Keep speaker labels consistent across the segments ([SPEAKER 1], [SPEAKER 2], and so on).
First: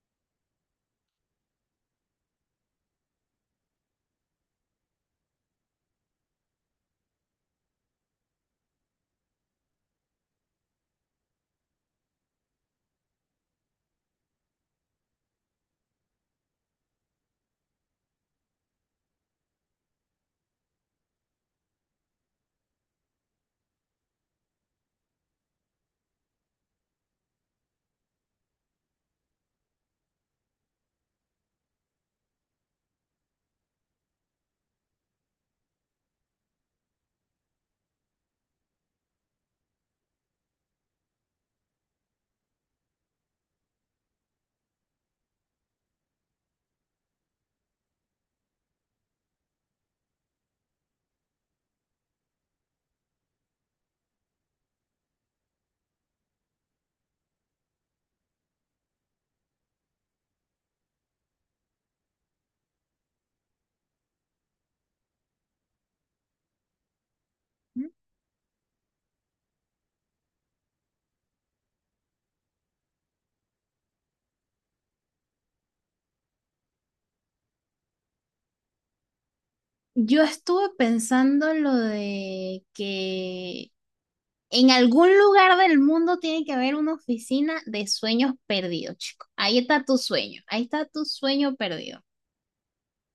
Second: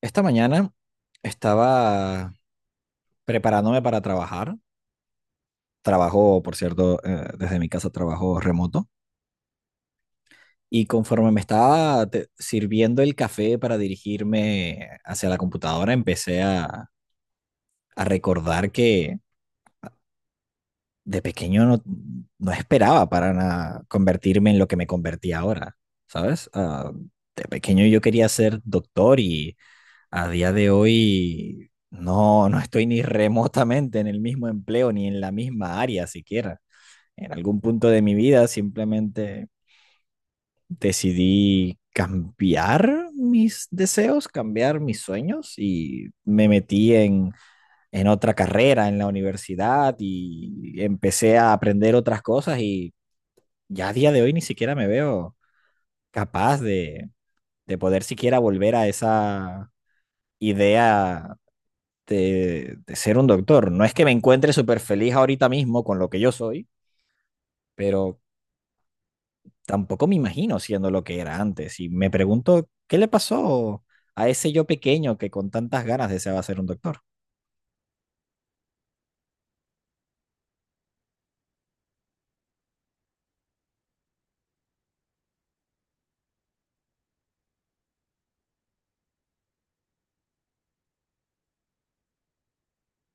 [SPEAKER 1] Esta mañana estaba preparándome para trabajar. Trabajo, por cierto, desde mi casa, trabajo remoto. Y conforme me estaba sirviendo el café para dirigirme hacia la computadora, empecé a recordar que de pequeño no esperaba para nada convertirme en lo que me convertí ahora, ¿sabes? De pequeño yo quería ser doctor. Y a día de hoy no estoy ni remotamente en el mismo empleo ni en la misma área siquiera. En algún punto de mi vida simplemente decidí cambiar mis deseos, cambiar mis sueños y me metí en otra carrera en la universidad y empecé a aprender otras cosas. Y ya a día de hoy ni siquiera me veo capaz de poder siquiera volver a esa idea de ser un doctor. No es que me encuentre súper feliz ahorita mismo con lo que yo soy, pero tampoco me imagino siendo lo que era antes. Y me pregunto, ¿qué le pasó a ese yo pequeño que con tantas ganas deseaba ser un doctor?
[SPEAKER 2] Yo estuve pensando lo de que en algún lugar del mundo tiene que haber una oficina de sueños perdidos, chico. Ahí está tu sueño, ahí está tu sueño perdido.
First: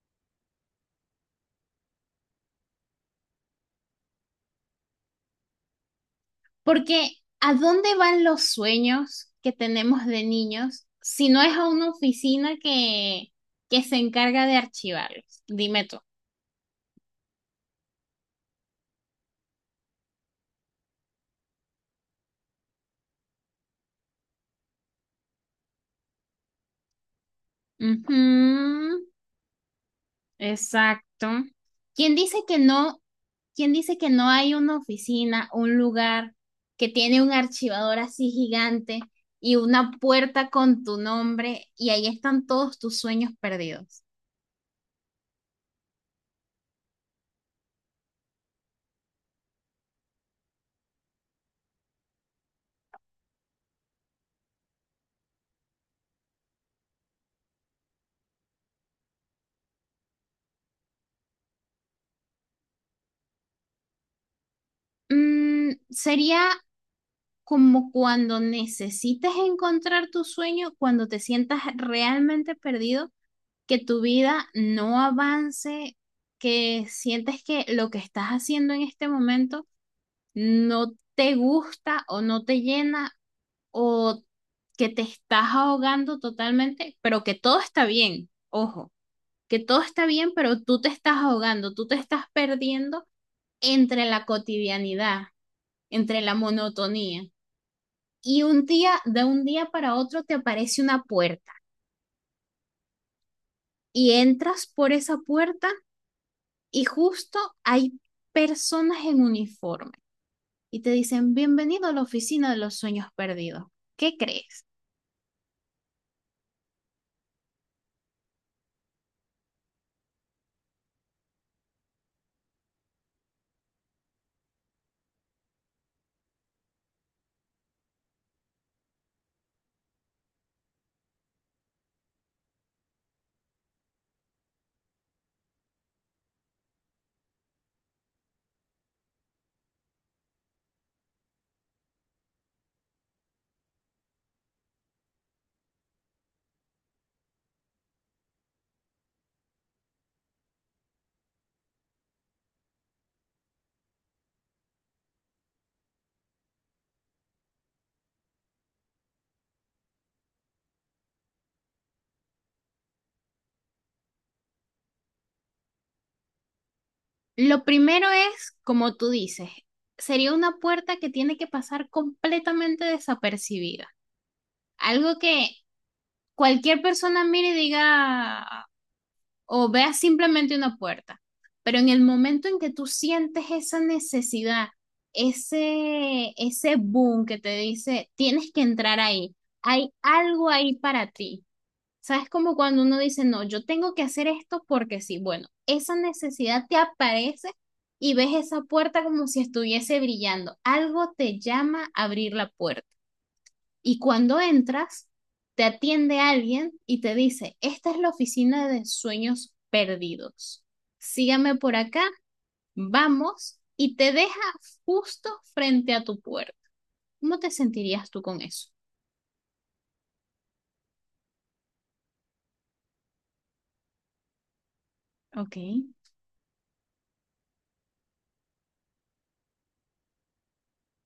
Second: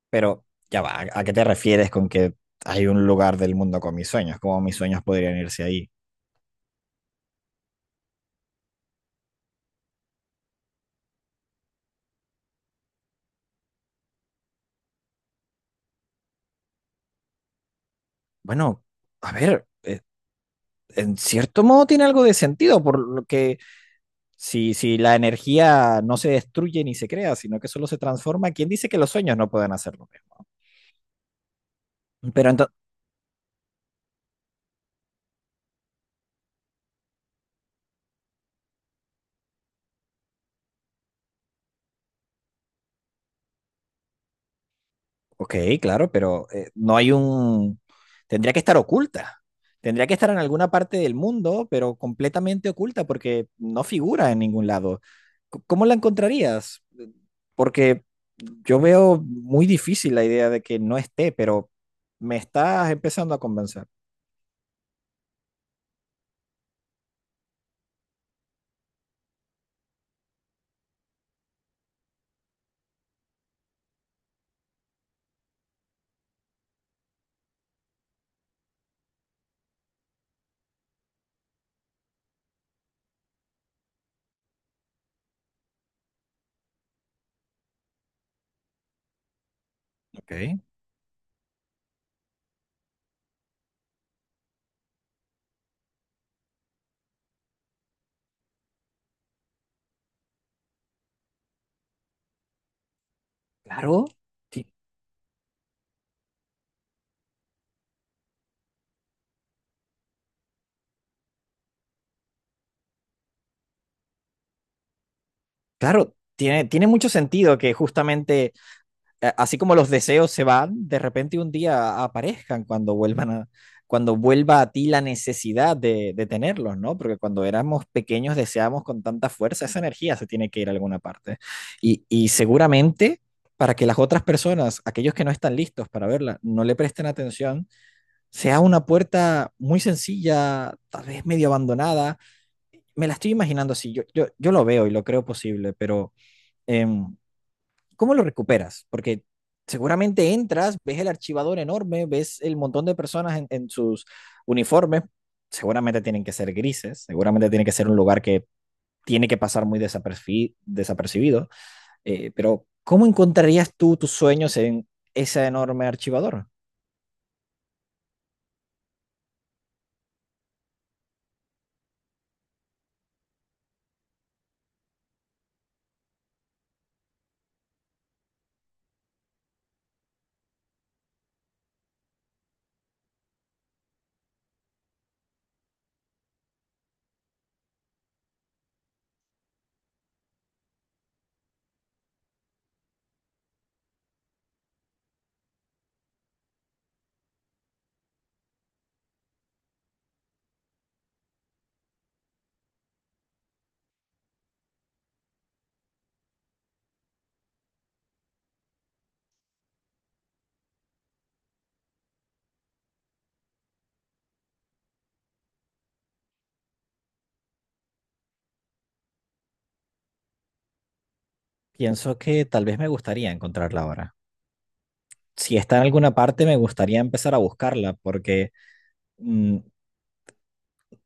[SPEAKER 1] Pero ya va, ¿a qué te refieres con que hay un lugar del mundo con mis sueños? ¿Cómo mis sueños podrían irse ahí?
[SPEAKER 2] Porque ¿a dónde van los sueños que tenemos de niños si no es a una oficina que se encarga de archivarlos? Dime tú.
[SPEAKER 1] Bueno, a ver, en cierto modo tiene algo de sentido, por lo que... Si la energía no se destruye ni se crea, sino que solo se
[SPEAKER 2] Ujú.
[SPEAKER 1] transforma, ¿quién dice que los sueños no pueden hacer lo mismo?
[SPEAKER 2] Exacto. ¿Quién dice
[SPEAKER 1] Pero
[SPEAKER 2] que
[SPEAKER 1] entonces,
[SPEAKER 2] no? ¿Quién dice que no hay una oficina, un lugar que tiene un archivador así gigante y una puerta con tu nombre y ahí están todos tus sueños perdidos?
[SPEAKER 1] ok, claro, pero no hay un... Tendría que estar oculta. Tendría que estar en alguna parte del mundo, pero completamente oculta porque no figura en ningún lado. ¿Cómo la encontrarías? Porque yo veo muy difícil la idea de que no esté, pero me estás empezando a convencer.
[SPEAKER 2] Mm, sería como cuando necesites encontrar tu sueño, cuando te sientas realmente perdido, que tu vida no avance, que sientes que lo que estás haciendo en este momento no te gusta o no te llena o que te estás ahogando totalmente, pero que todo está bien, ojo, que todo está bien, pero
[SPEAKER 1] Ok.
[SPEAKER 2] tú te estás ahogando, tú te estás perdiendo entre la cotidianidad, entre la monotonía. Y un día, de un día para otro, te aparece una puerta
[SPEAKER 1] Claro.
[SPEAKER 2] y entras
[SPEAKER 1] Sí.
[SPEAKER 2] por esa puerta y justo hay personas en uniforme y te dicen, bienvenido a la oficina de los sueños perdidos. ¿Qué crees?
[SPEAKER 1] Claro, tiene, tiene mucho sentido que justamente, así como los deseos se van, de repente un día aparezcan cuando vuelvan cuando vuelva a ti la necesidad de tenerlos, ¿no? Porque cuando éramos pequeños deseábamos con tanta fuerza, esa energía se tiene que ir a alguna parte. Y seguramente, para que las otras personas, aquellos que no están listos para verla, no le presten atención, sea una puerta muy sencilla, tal vez medio abandonada. Me la estoy imaginando así, yo lo veo y lo creo posible, pero eh, ¿cómo lo recuperas? Porque seguramente entras, ves el archivador enorme, ves el montón de personas en sus uniformes, seguramente tienen que ser grises, seguramente tiene que ser un lugar que tiene que pasar muy desapercibido, pero ¿cómo encontrarías tú tus sueños en ese enorme archivador?
[SPEAKER 2] Lo primero es, como tú dices, sería una puerta que tiene que pasar completamente desapercibida. Algo que cualquier persona mire y diga o vea simplemente una puerta. Pero en el momento en que tú sientes esa necesidad, ese boom que te dice, tienes que entrar ahí, hay algo ahí para ti. ¿Sabes? Como cuando uno dice, no, yo tengo que hacer esto porque sí. Bueno, esa necesidad te aparece y ves esa puerta como si estuviese brillando. Algo te llama a abrir la puerta. Y cuando entras, te atiende alguien y te dice, esta es la oficina de sueños perdidos. Sígame por acá, vamos, y te deja justo frente a tu puerta. ¿Cómo te sentirías tú con eso?
[SPEAKER 1] Pienso que tal vez me gustaría encontrarla ahora.
[SPEAKER 2] Ok.
[SPEAKER 1] Si está en alguna parte, me gustaría empezar a buscarla, porque mm,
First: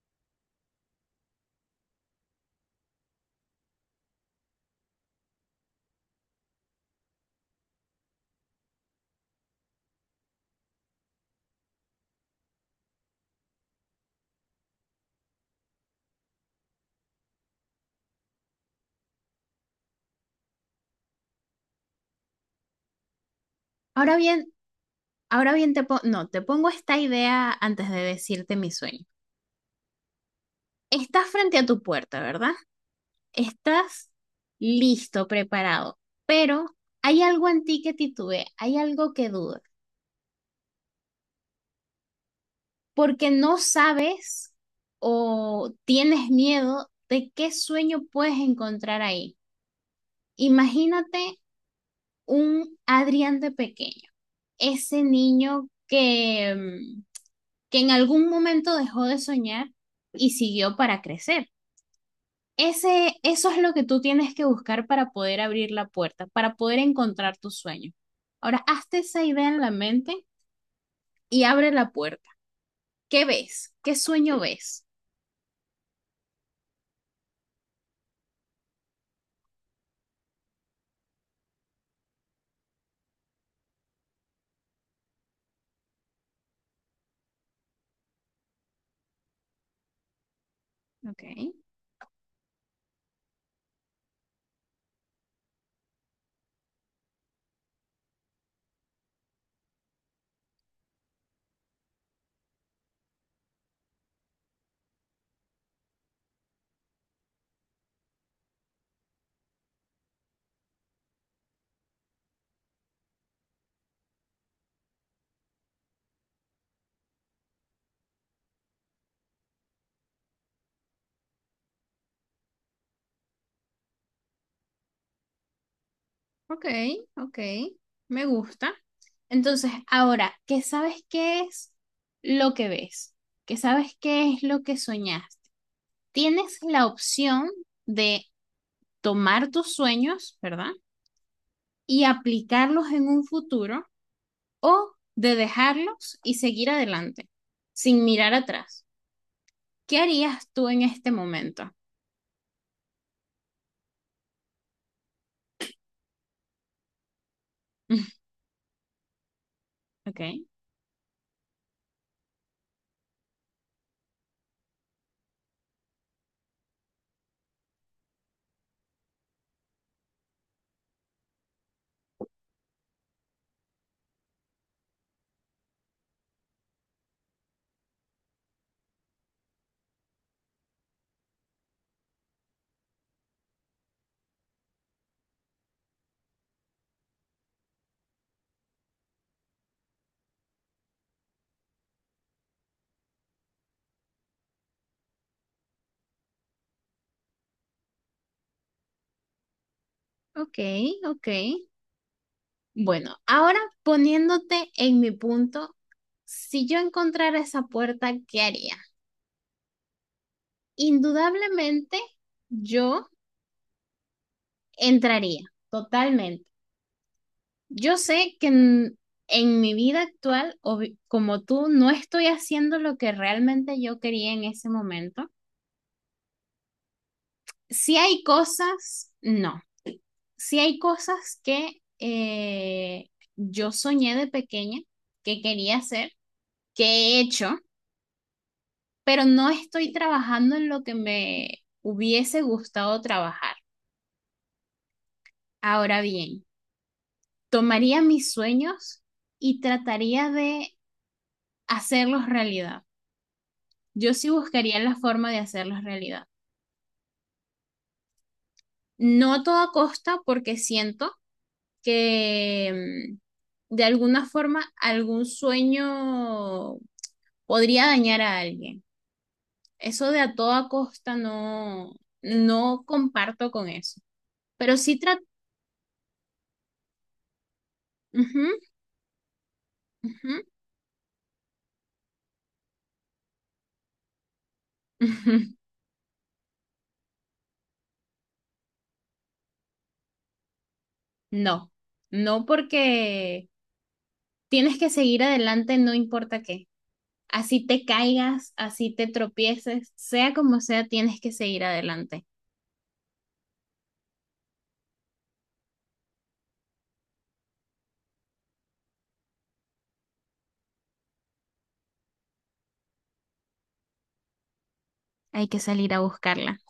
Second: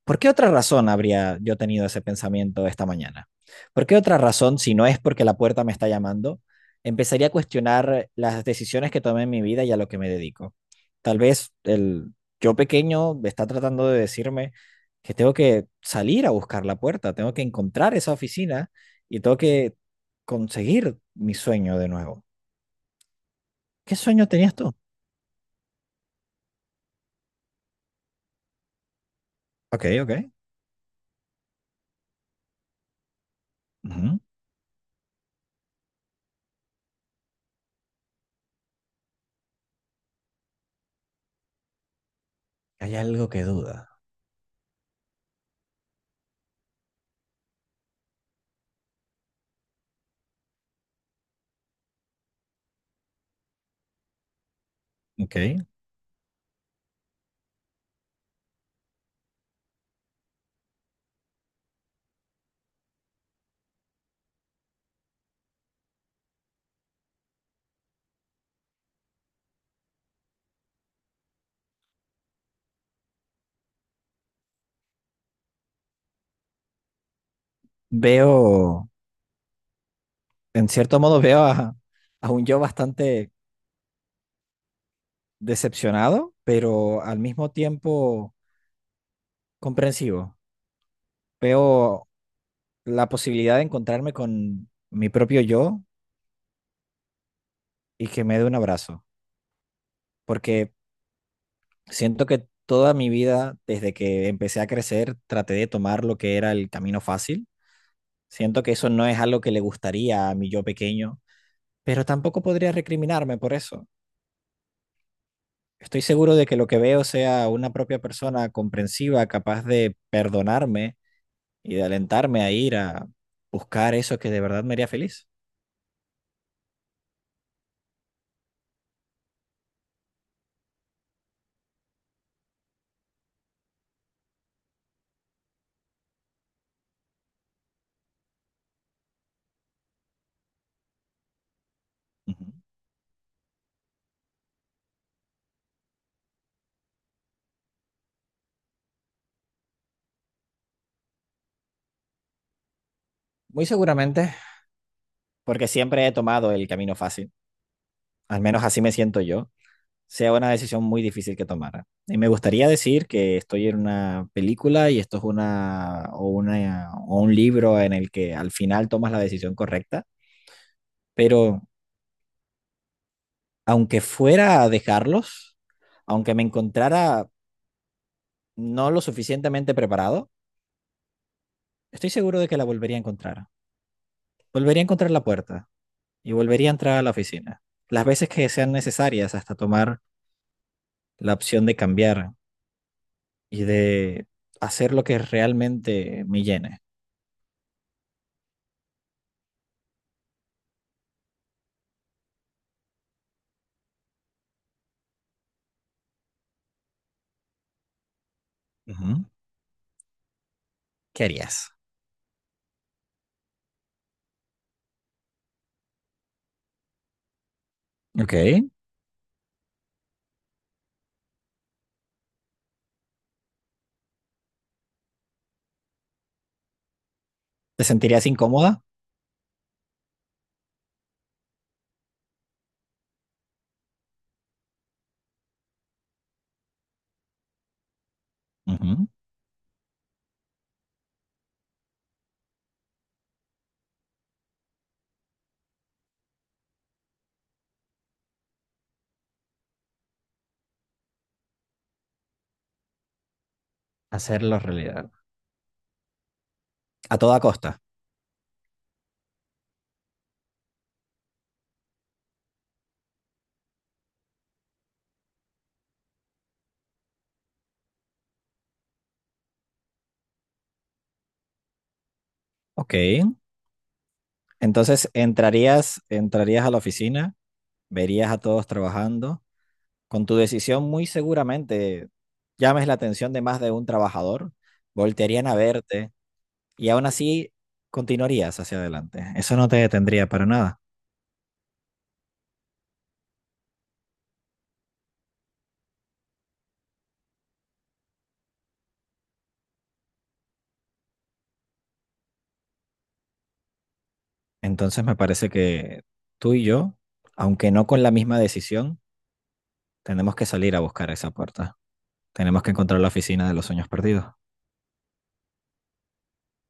[SPEAKER 1] ¿por qué otra razón habría yo tenido ese pensamiento esta mañana? ¿Por qué otra razón, si no es porque la puerta me está llamando, empezaría a cuestionar las decisiones que tomé en mi vida y a lo que me dedico? Tal vez el yo pequeño está tratando de decirme que tengo que salir a buscar la puerta, tengo que encontrar esa oficina y tengo que conseguir mi sueño de nuevo. ¿Qué
[SPEAKER 2] Ahora
[SPEAKER 1] sueño
[SPEAKER 2] bien,
[SPEAKER 1] tenías tú?
[SPEAKER 2] No, te pongo esta idea antes de decirte mi sueño.
[SPEAKER 1] Ok, ok.
[SPEAKER 2] Estás frente a tu puerta, ¿verdad? Estás
[SPEAKER 1] Ujú.
[SPEAKER 2] listo, preparado, pero hay algo en ti que titubea, hay algo que duda,
[SPEAKER 1] Hay algo
[SPEAKER 2] porque
[SPEAKER 1] que
[SPEAKER 2] no
[SPEAKER 1] duda.
[SPEAKER 2] sabes o tienes miedo de qué sueño puedes encontrar ahí. Imagínate un Adrián de pequeño, ese
[SPEAKER 1] Ok.
[SPEAKER 2] niño que que en algún momento dejó de soñar y siguió para crecer. Ese, eso es lo que tú tienes que buscar para poder abrir la puerta, para poder encontrar tu sueño. Ahora, hazte esa idea en la mente y abre la puerta. ¿Qué ves? ¿Qué sueño ves?
[SPEAKER 1] Veo... en cierto modo veo a un yo bastante decepcionado, pero al mismo tiempo comprensivo.
[SPEAKER 2] Ok,
[SPEAKER 1] Veo la posibilidad de encontrarme con mi propio yo y que me dé un abrazo, porque siento que toda mi vida, desde que empecé a crecer, traté de tomar lo que era el camino fácil. Siento que eso no es algo que le gustaría a mi yo pequeño, pero tampoco podría recriminarme por eso. Estoy seguro de que lo que veo sea una propia persona comprensiva, capaz de perdonarme y de alentarme a ir a buscar eso que de verdad me haría feliz.
[SPEAKER 2] ok, ok, me gusta. Entonces, ahora, ¿qué sabes qué es lo que ves? ¿Qué sabes qué es lo que soñaste? Tienes la opción de tomar tus sueños, ¿verdad? Y
[SPEAKER 1] Ujú.
[SPEAKER 2] aplicarlos en un futuro o de dejarlos y seguir adelante, sin mirar atrás. ¿Qué harías tú en este momento?
[SPEAKER 1] Muy seguramente, porque siempre he tomado el camino fácil, al menos así me siento yo,
[SPEAKER 2] Ok,
[SPEAKER 1] sea una decisión muy difícil que tomara. Y me gustaría decir que estoy en una película y esto es una o un libro en el que al final tomas la decisión correcta, pero aunque fuera a dejarlos, aunque me encontrara no lo suficientemente preparado, estoy seguro de que la volvería a encontrar. Volvería a encontrar la puerta, y volvería a entrar a la oficina. Las veces que sean necesarias, hasta tomar la opción de cambiar y de hacer lo que realmente me llene.
[SPEAKER 2] ok, ok. Bueno, ahora poniéndote en mi punto, si yo encontrara esa puerta, ¿qué haría?
[SPEAKER 1] Ujú. ¿Qué harías?
[SPEAKER 2] Indudablemente yo entraría, totalmente. Yo
[SPEAKER 1] Ok.
[SPEAKER 2] sé que
[SPEAKER 1] ¿Te
[SPEAKER 2] en mi vida actual, como tú, no estoy haciendo lo que realmente yo quería en ese momento. Si hay
[SPEAKER 1] sentirías incómoda?
[SPEAKER 2] cosas, no. Sí hay cosas que yo soñé de pequeña que quería hacer, que he hecho,
[SPEAKER 1] Ujú.
[SPEAKER 2] pero no estoy trabajando en lo que me hubiese gustado trabajar. Ahora bien, tomaría mis sueños y trataría de hacerlos realidad. Yo sí
[SPEAKER 1] Hacerlo
[SPEAKER 2] buscaría la
[SPEAKER 1] realidad.
[SPEAKER 2] forma de hacerlos realidad.
[SPEAKER 1] A toda costa.
[SPEAKER 2] No a toda costa porque siento que de alguna forma algún sueño podría dañar a alguien. Eso de a toda costa no, no
[SPEAKER 1] Ok.
[SPEAKER 2] comparto con eso. Pero sí
[SPEAKER 1] Entonces
[SPEAKER 2] trato.
[SPEAKER 1] entrarías, entrarías a la oficina, verías a todos trabajando. Con tu decisión muy seguramente llames la atención de más de un trabajador. Voltearían a verte, y aún así continuarías hacia adelante. Eso no te detendría para nada.
[SPEAKER 2] No, no porque tienes que seguir adelante, no importa qué. Así te caigas, así te tropieces, sea como sea, tienes que seguir adelante.
[SPEAKER 1] Entonces me parece que tú y yo, aunque no con la misma decisión, tenemos que salir a buscar esa puerta. Tenemos que encontrar la oficina de los sueños perdidos.
[SPEAKER 2] Hay que salir a buscarla.